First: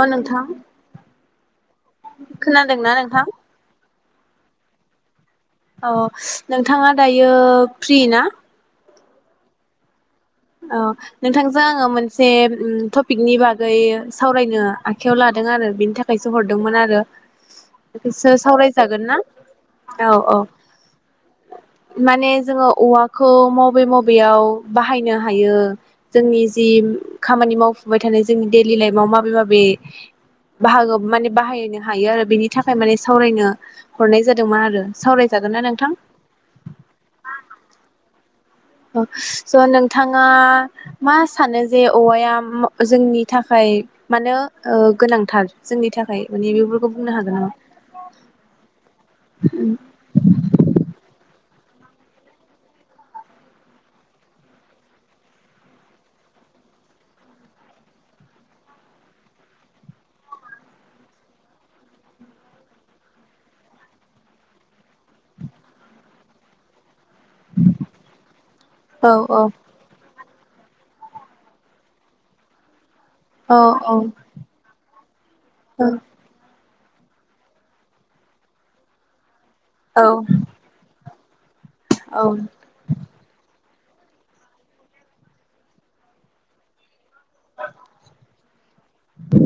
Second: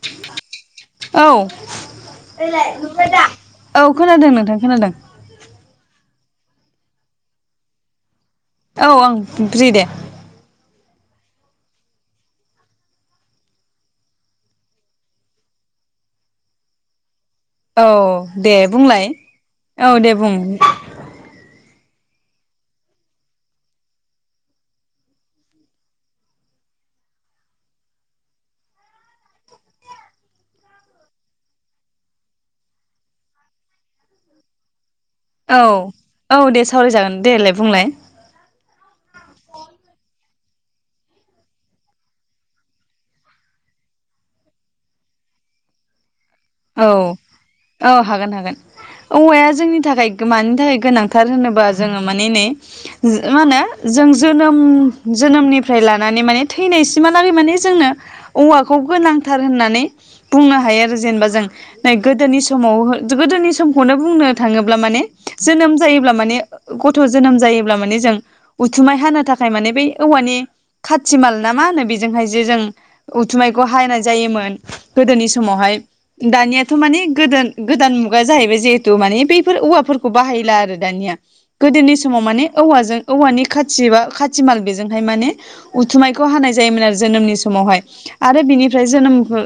अ नोंथां औ इलाय खोनादोंना नुबाय नोंथां दा औ। खोनादों नोंथां खोनादों। अ नोंथाङा दायो फ्रि ना? औ आं फ्रि दे। औ नोंथांजों आङो मोनसे ओम टपिकनि बागै सावरायनो आखायाव लादों आरो बिनि थाखायसो हरदोंमोन आरो। औ बेखौसो दे सावरायजागोन बुंलाय ना औ दे बुं। माने जोङो औवाखौ मबे मबेयाव बाहाय नो हायो जोंनि जि खामानि मावफुबाय थानाय जोंनि देलि लाइफआव माबे माबे बाहागो माने बाहायनो हायो आरो बेनि थाखाय माने सावरायनो हरनाय जादोंमोन आरो। सावरायजागोन ना नोंथां औ-औ दे सावराय जागोन देलाय बुंलाय। स नोंथाङा मा सानो जे औवाया जोंनि थाखाय मानो ओ गोनांथार जोंनि थाखाय माने बेफोरखौ बुंनो हागोन नामा? औ-औ हागोन हागोन औवाया जोंनि थाखाय मानि थाखाय गोनांथार होनोबा जोङो माने नै माहोनो जों जोनोम जोनोमनिफ्राय लानानै माने थैनायसिमहा लागै माने जोंनो औवाखौ गोनांथार होननानै बुंनो हायो आरो जेनबा जों नै गोदोनि समाव जो गोदोनि समखौनो बुंनो थाङोब्ला माने जोनोम जायोब्ला माने ग थ' जोनोम जायोब्ला माने जों उथुमाय औ हानो औ थाखाय माने बै औवानि खाथि माल ना मा होनो बेजोंहाय जे जों औ उथुमायखौ हायनाय जायोमोन गोदोनि समावहाय। औ दानियाथ' माने गोदोन-गोदान मुगा जाहैबाय जिहेथु माने बे फोर औ औवाफोरखौ बाहायला आरो दानिया गोदोनि समाव औ माने औवाजों औवानि खा जिबा खाथि माल बेजोंहाय माने उथुमायखौ हानाय जायोमोन आरो जोनोमनि समावहाय आरो बिनिफ्राय जोनोम हो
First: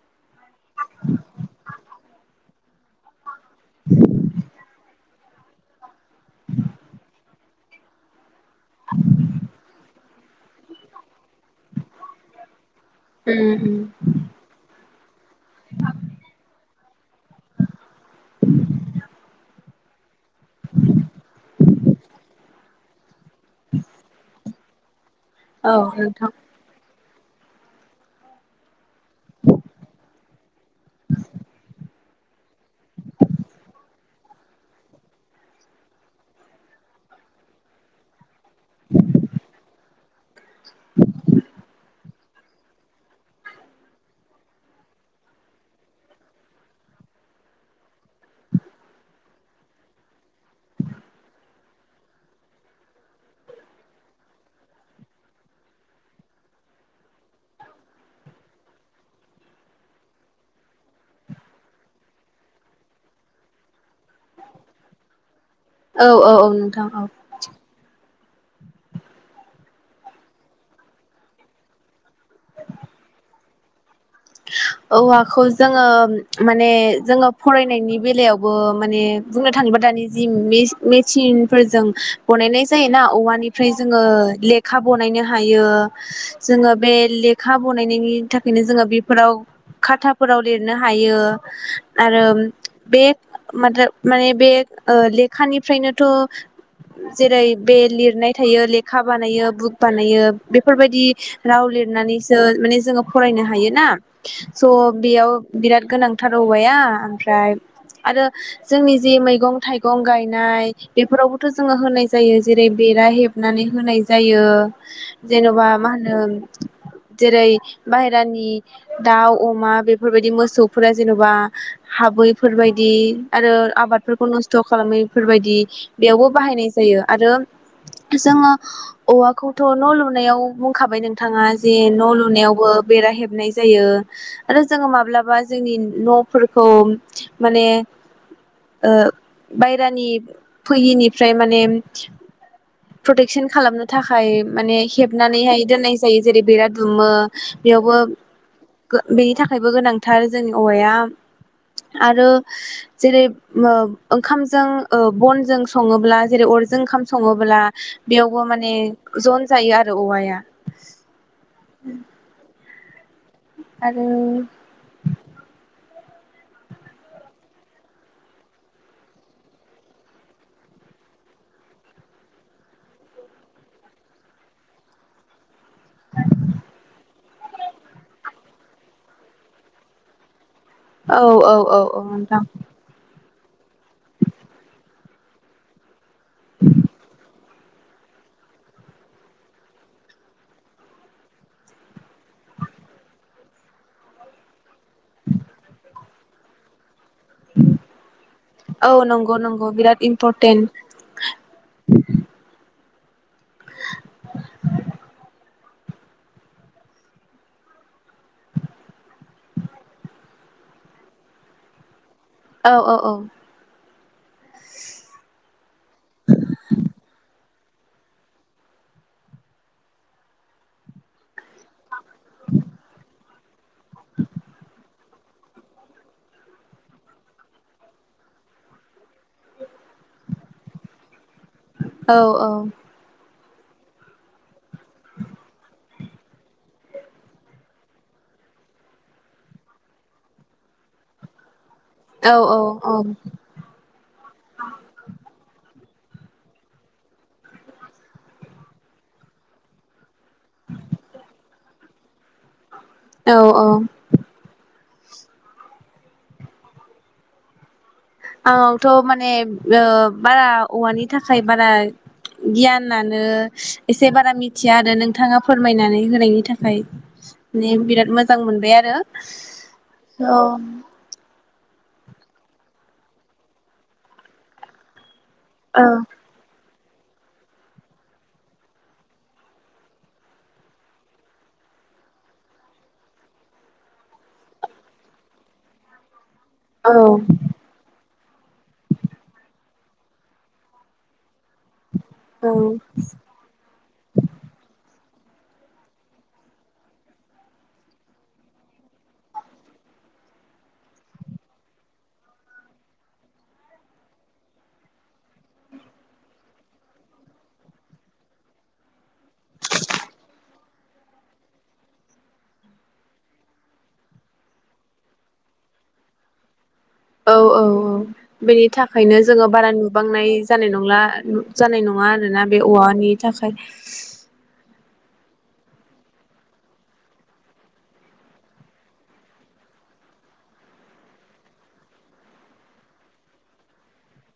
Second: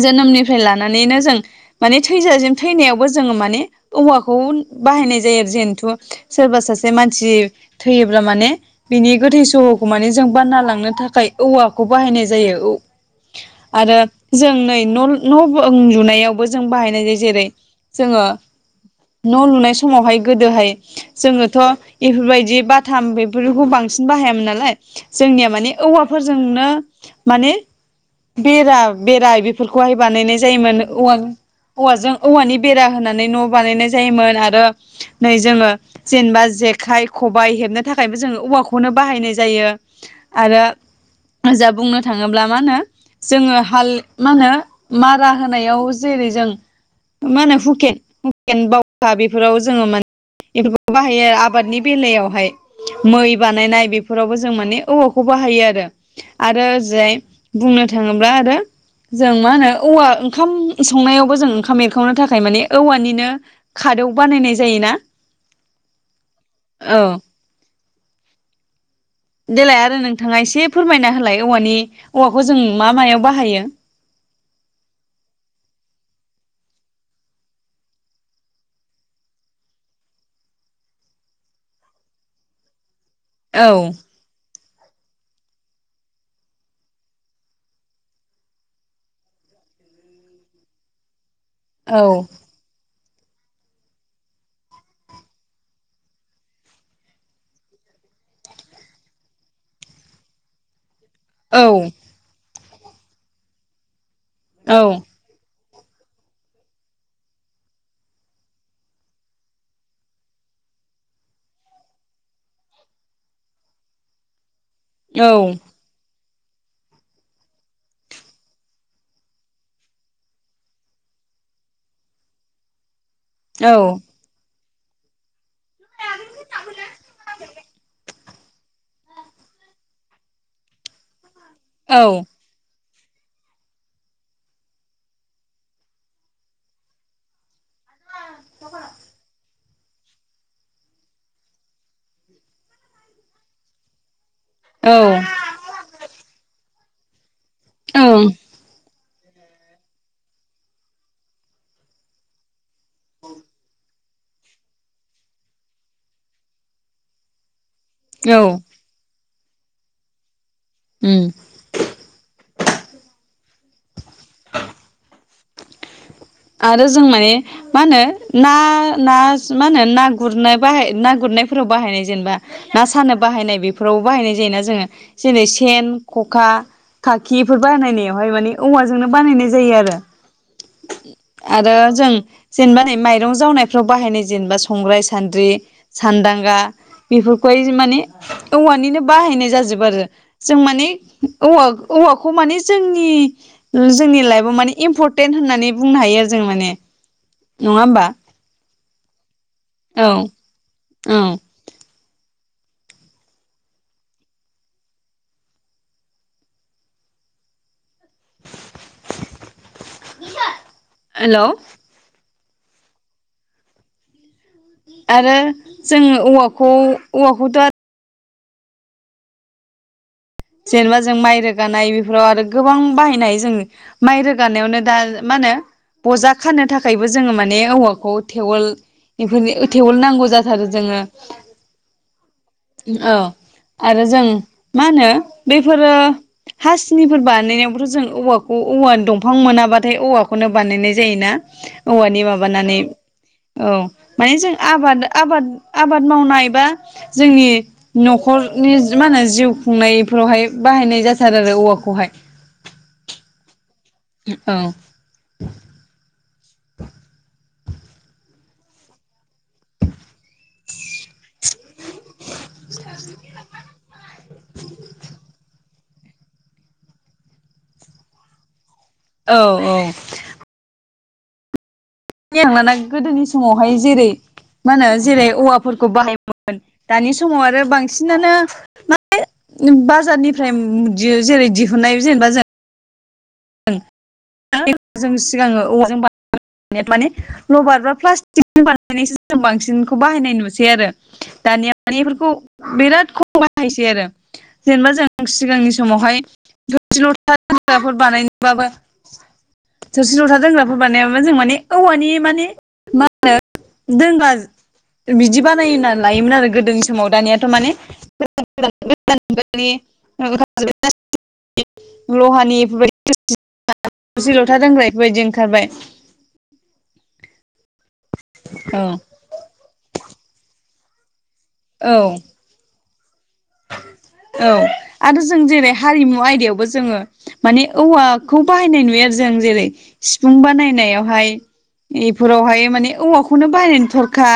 जोनोमनि नानैनो जों थैजाजिम थैनायाव- बो जोङो माने औवाखौ बाहायनाय जायो आरो जेनथु सोरबा सासे मानसि थैयोब्ला माने बिनि गोथै सहखौ माने जों बानना लांनो थाखाय औवा- खौ बाहायनाय जायो औ- उम उम आरो जों नै न'- खौबो लुनायावबो जों बाहायनाय जायो जेरै जोङो न' लुनाय समावहाय गोदोहाय जोङोथ' इफोरबायदि बाथाम बेफोरखौ बांसिन बाहायामोन नालाय जोंनिया माने औ नोंथां औवाफोरजोंनो माने बेरा बेरा बेफोरखौहाय बानायनाय जायोमोन औवा औवाजों औवानि बेरा होनानै न' बानायनाय जायोमोन आरो नै जोङो जेनेबा जेखाइ खबाइ हेबनो थाखायबो जोङो औवाखौनो बाहायनाय जायो आरो जा बुंनो थाङोब्ला मा होनो जोङो हाल मा होनो मारा होनायाव जेरै जों मा होनो हुकेन हुकेन बावखा बेफोराव जोङो माने बेफोरखौ बाहायो आरो आबादनि बेलायावहाय मै बानायनाय बेफोरावबो जों माने औवाखौ बाहायो आरो आरो ओजहाय बुंनो थाङोब्ला आरो जों मा होनो औवा ओंखाम संनायावबो जों ओंखाम एरखावनो थाखाय मानि औवानिनो खादौ बानायनाय जायो ना। औ औ औ नोंथां औ। देलाय आरो नोंथाङा एसे फोरमायना होलाय औवानि औवाखौ जों मा मायाव बाहायो? औवाखौ जोङो माने जोङो फरायनायनि बेलायावबो माने बुंनो थाङोब्ला दानि जि मेच मेचिनफोरजों बनायनाय जायोना औवानिफ्राय जोङो लेखा बनायनो हा यो जोङो बे लेखा बनायनायनि थाखायनो जोङो बि फोराव खाथाफोराव लिरनो हायो। औ आरो बे माद माने बे ओ लेखानिफ्रायनोथ' जेरै बे लिरनाय थायो लेखा बानायो बुक बानायो बेफोरबायदि औ राव लिरनानैसो माने जोङो फरायनो हायोना। स' औ बेयाव बिराद गोनांथार औवाया ओमफ्राय आरो जोंनि जि मैगं थाइगं गायनाय बेफोरावबोथ' जोङो होनाय जायो जेरै बेरा हेबनानै होनाय जायो। औ जेन'बा मा होनो? जेरै बाहेरानि दाउ अमा बेफोरबायदि मोसौफोरा जेन'बा हाबैफोरबायदि आरो आबादफोरखौ नस थ' खालामैफोरबायदि बेयावबो बाहायनाय जायो आरो जोङो औवाखौथ' न' लुनायाव बुंखाबाय नों थाङा जे औ न' लुनायावबो बेरा हेबनाय जायो आरो जोङो माब्लाबा जोंनि न'फोरखौ माने ओ। बायहेरानि फैयिनिफ्राय माने प्रटेकसन खालामनो थाखाय माने औ हेबनानैहाय दोननाय जायो जेरै बिराद दुमो। बेयावबो बेनि थाखायबो गोनांथार जोंनि औवाया आरो जेरै मो ओंखामजों ओ बनजों सङोब्ला जेरै अरजों ओंखाम सङोब्ला बेयावबो औ माने जन जायो आरो औवाया उम आरो आरो जों माने मा होनो ना ना मा होनो ना गुरनाय बाहाय ना गुरनायफोराव बाहायनाय जेनेबा ना सानो बाहायनाय बेफोरावबो बाहायनाय जायो ना जोङो [unintelligible] सेन, खखा, खा खिफोर बानायनायावहाय माने औवाजोंनो बानायनाय जायो आरो औ औ आरो औ औ जों नोंथां जेनेबा नै माइरं जावनायफ्राव बाहायनाय जेनेबा संग्राय सान्द्रि सानदांगा बेफोर खौहाय माने औवानिनो बाहायनाय जाजोबो आरो जों माने औवा औवाखौ माने जोंनि जोंनि लाइफआव माने इम्पर्टेन होननानै बुंनो हायो आरो जों माने नङा होमबा औ नंगौ नंगौ औ बिराद इमपर्टेन्ट औ [unintelligible] [unintelligible] हेल' औ औ औ आरो जों औवाखौ औवाखौथ' जेनेबा जों माइ रोगानाय बे फोराव आरो गोबां बाहायनाय जों माइ रोगानायावनो दा मा होनो बजा खानो थाखायबो जोङो माने औवाखौ थेवोल बेफोर थेवल नांगौ जाथारो जोङो। औ औ औ आरो जों मा होनो फोरो हा सिनिफोर बानायनायावबोथ' जों औवाखौ औव दंफां मोनाबाथाय औवाखौनो बानायनाय जायोना औवानि औ औ माबानानै औ औ माने जों आबाद आबाद आबाद मावनाय बा जोंनि न'खरनि मा होनो जिउ खुंनाय फोरावहाय बाहायनाय जाथारो आरो औवाखौहाय औ औ औ औ थ' माने ओ बारा औवानि थाखाय बारा गियानानो एसे बारा मिथिया आरो नोंथाङा फोर फोरमायनानै होनायनि थाखाय माने बिराद मोजां मोनबाय आरो। औ औ नो औ आं लाना गोदोनि समावहाय जेरै मा होनो जेरै औ औवाफोरखौ बाहायोमोन दानि समाव आरो बांसिनानो माने बाजारनिफ्राय जेरै दिहुननाय जेनेबा जों जों सिगाङो औवाजों बा माने लभार बा प्लास्टि [unintelligible] बानायनायसो जों बांसिनखौ बाहायनाय नुसै आरो। दानिया माने बेफोरखौ औ बिराद खम बाहायसै आरो जेनेबा जों सिगांनि समावहाय थोरसि लथाफोर बानाय [unintelligible] थोरसि लथा दोंग्राफोर बानायाबो जों माने औवानि माने मा होनो दोनग्रा बिदि बानाय होनना लायोमोन आरो गोदोनि समाव दानियाथ' माने लहानि बेफोरबायदि [unintelligible] सि लथा दोनग्रा बेफोरबायदि ओंखारबाय औ औ औ बेनि थाखायनो जोङो बारा नुबांनाय जानाय नंला जानाय नङा औ आरोना बे औवानि थाखाय औ आरो जों जेरै हारिमु आयदायावबो जोङो माने औवाखौ बाहायनाय नुयो आरो जों जेरै सिफुं बानायनायावहाय इफोरावहाय माने औवाखौनो बाहायनाय थरखा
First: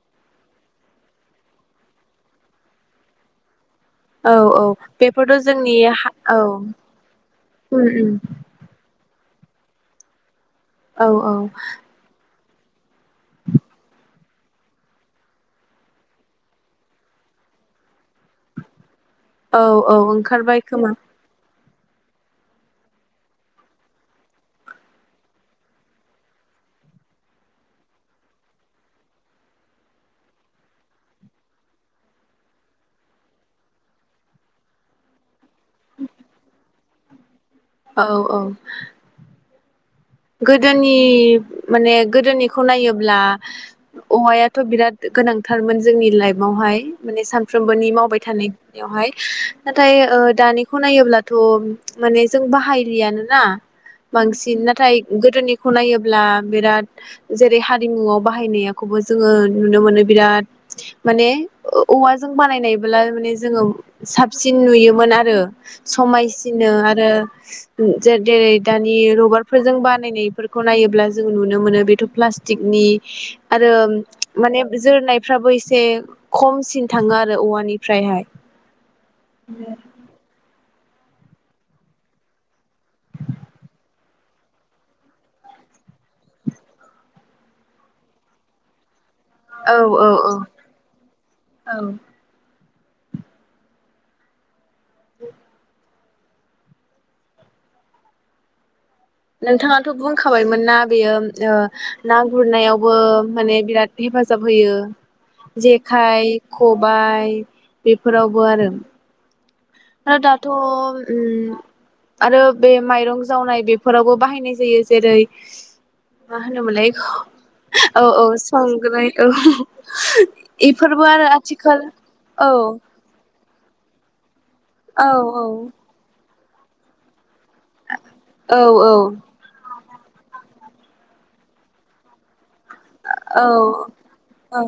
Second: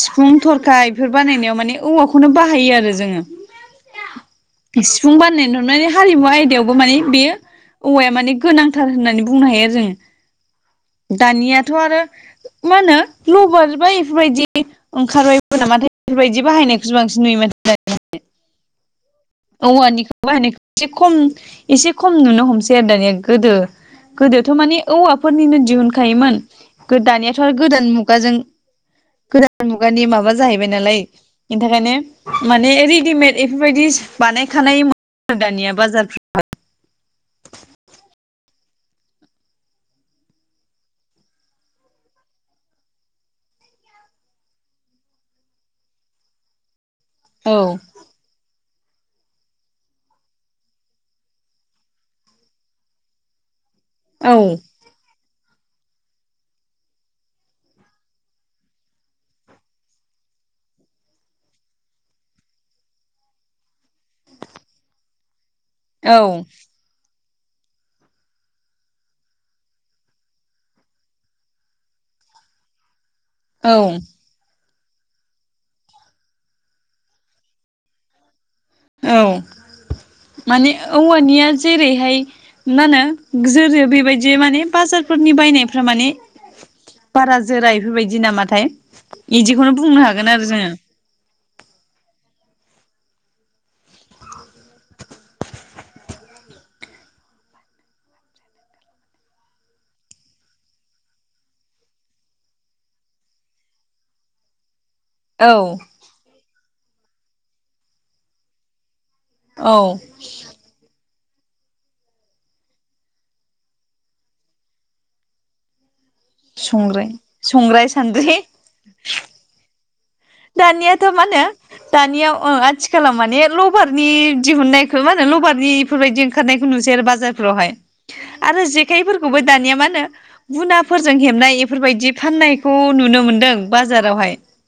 सिफुं थरखा इफोर बानायनायाव माने औवाखौनो बाहायो आरो जोङो। औ औ सिफुं बेफोरथ' बानायनाय जोंनि ननानै हा हारिमु औ उम आयदायावबो माने बेयो औवाया उम माने गोनांथार होननानै बुंनो हायो आरो जोङो। औ औ दानियाथ' आरो मा होनो लबार बा इफोरबायदि ओंखारबायबो नामाथाय इफोरबायदि बाहायनायखौसो बांसिन नुयो माथो दानियालाय। औ औ औवानिखौ ओंखारबाय बाहायनायखौ इसे खोमा खम एसे खम नुनो हमसै आरो दानिया गोदो, गोदोथ' माने औवाफोरनिनो दिहुनखायोमोन दानियाथ' आरो गोदान मुगाजों गोदान मुगानि माबा जाहैबाय नालाय इनि थाखायनो माने रेडिमेड इफोरबायदि बानायखानाय मोनो आरो दानिया बाजारफ्र औ औ गोदोनि माने गोदोनिखौ नायोब्ला औवायाथ' बिराद गोनांथारमोन जोंनि लाइफआवहाय। माने औ सानफ्रोमबोनि मावबाय थानाय बेवहाय नाथाय ओ दानिखौ नायोब्लाथ' माने जों बाहायलियानोना? औ बांसिन नाथाय गोदोनिखौ नायोब्ला बिराद जेरै हारिमुआव बाहायनायखौबो जोङो नुनो मोनो बिराद माने ओ औवाजों बानायनाय माने जोङो साबसिन नुयोमोन आरो। औ समायसिनो आरो जेरै दानि रबारफोरजों बा बानायनायफोरखौ नायोब्ला जों नुनो मोनो बेथ' प्लास्टिकनि आरो औ माने जोरनायफ्राबो एसे खमसिन थाङो आरो औवानिफ्रायहाय औ माने औवानिया जेरैहाय मा होनो जोरो बेबायदि माने बाजारफोरनि बायनायफ्रा माने बारा जोरा इफोरबायदि नामाथाय? इदिखौनो औ बुंनो औ औ हागोन आरो जोङो। औ नोंथाङाथ' बुंखाबायमोन ना बेयो ओ ना गुरनायावबो माने बिराद हेफाजाब होयो। औ जेखाय खुब बाय बेफोरावबो आरो। औ आरो दाथ' उम आरो बे माइरं जावनाय बेफोरावबो बाहायनाय जायो। जेरै मा होनोमोनलाय संग्राय संग्राय औ औ सान्द्रि संग्राय औ। इफोरबो दानियाथ' मा आरो होनो आथिखाल दानिया अ औ आथिखालाव माने लबारनि दिहुननायखौ औ मा होनो औ लबारनि इफोरबायदि ओंखारनायखौ नुसै आरो बाजार फ्रावहाय। औ आरो जेखायफोरखौबो दानिया मा होनो गुनाफोरजों हेबनाय एफोरबायदि फाननाय बेखौ नुनो मोनदों बाजारावहाय। औ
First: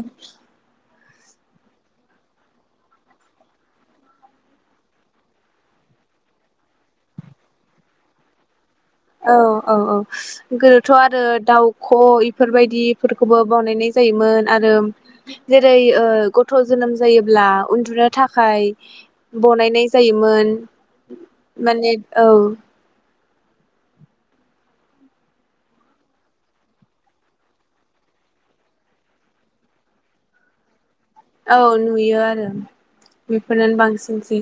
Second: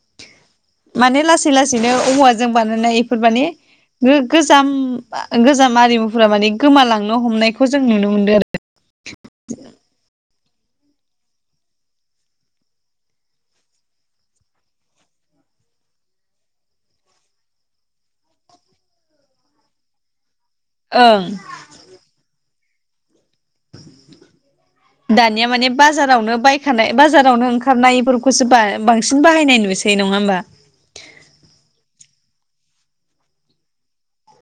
माने लासै लासैनो औवाजों बानायनाय इफोर माने गो-गोजाम गोजाम आरिमुफोरा माने गोमालांनो हमनायखौ जों नुनो मोनदों आरो। औ औ औ। गोदोथ' आरो दाउख' इफोरबायदि इफोरखौबो बनायनाय जायोमोन आरो जेरै ओ गथ' जोनोम जायोब्ला उन्दुनो थाखाय बनायनाय जायोमोन। ओं माने औ। दानिया माने बाजारावनो बायखानाय बाजारावनो ओंखारनाय इफोरखौसो बांसिन बाहायनाय नुसै नङा होमबा? औ नुयो आरो बेफोरनानो बांसिनसै।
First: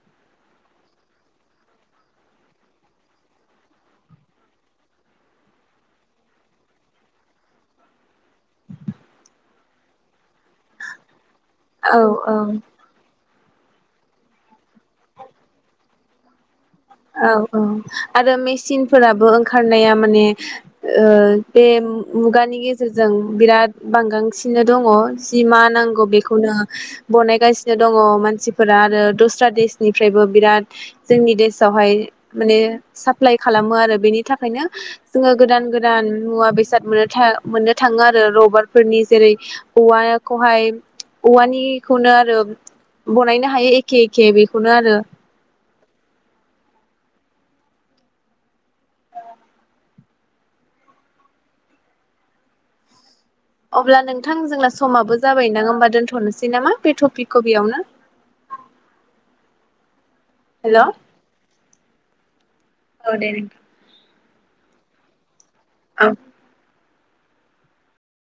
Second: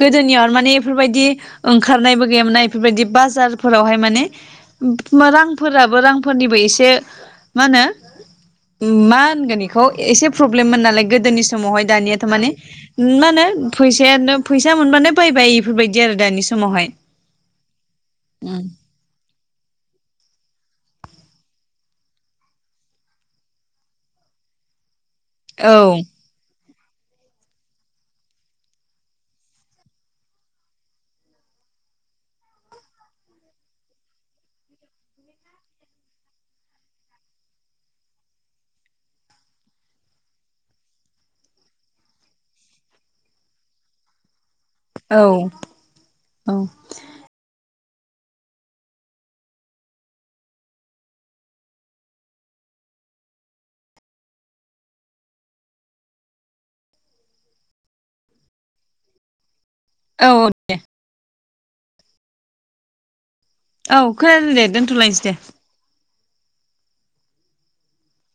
गोदोनियाव माने इफोरबायदि ओंखारनायबो गैयामोना इफोरबायदि बाजारफोरावहाय माने रांफोराबो रांफोरनिबो एसे मा होनो मा होनगोन इखौ एसे प्रब्लेममोन नालाय गोदोनि समावहाय औ दानियाथ' माने मा होनो फैसायानो फैसा मोनबानो बायबाय इफोरबायदि आरो दानि समावहाय औ औ आरो मेचिनफोराबो ओंखारनाया माने ओ बे मुगानि गेजेरजों बिराद बांगांसिनो दङ'। जि मा औ नांगौ बेखौनो बनायगासिनो दङ' मानसिफोरा आरो दस्रा देसनिफ्रायबो बिराद जोंनि देस आवहाय माने साप्लाय खालामो आरो बेनि थाखायनो जोङो गोदान गोदान मुवा बेसाद मोननो था मोननो थाङो आरो रबारफोरनि। जेरै औवाखौहाय औवानिखौनो आरो बनायनो हायो एखे एखे बे खौनो आरो औ औ। अब्ला नोंथां जोंना समाबो जाबायदां होमबा दोन्थ'नोसै नामा बे टपिकखौ बेयावनो? औ दे। हेल' औ दे नों औ खोनादो दे दोन्थ'लायनोसै दे। औ।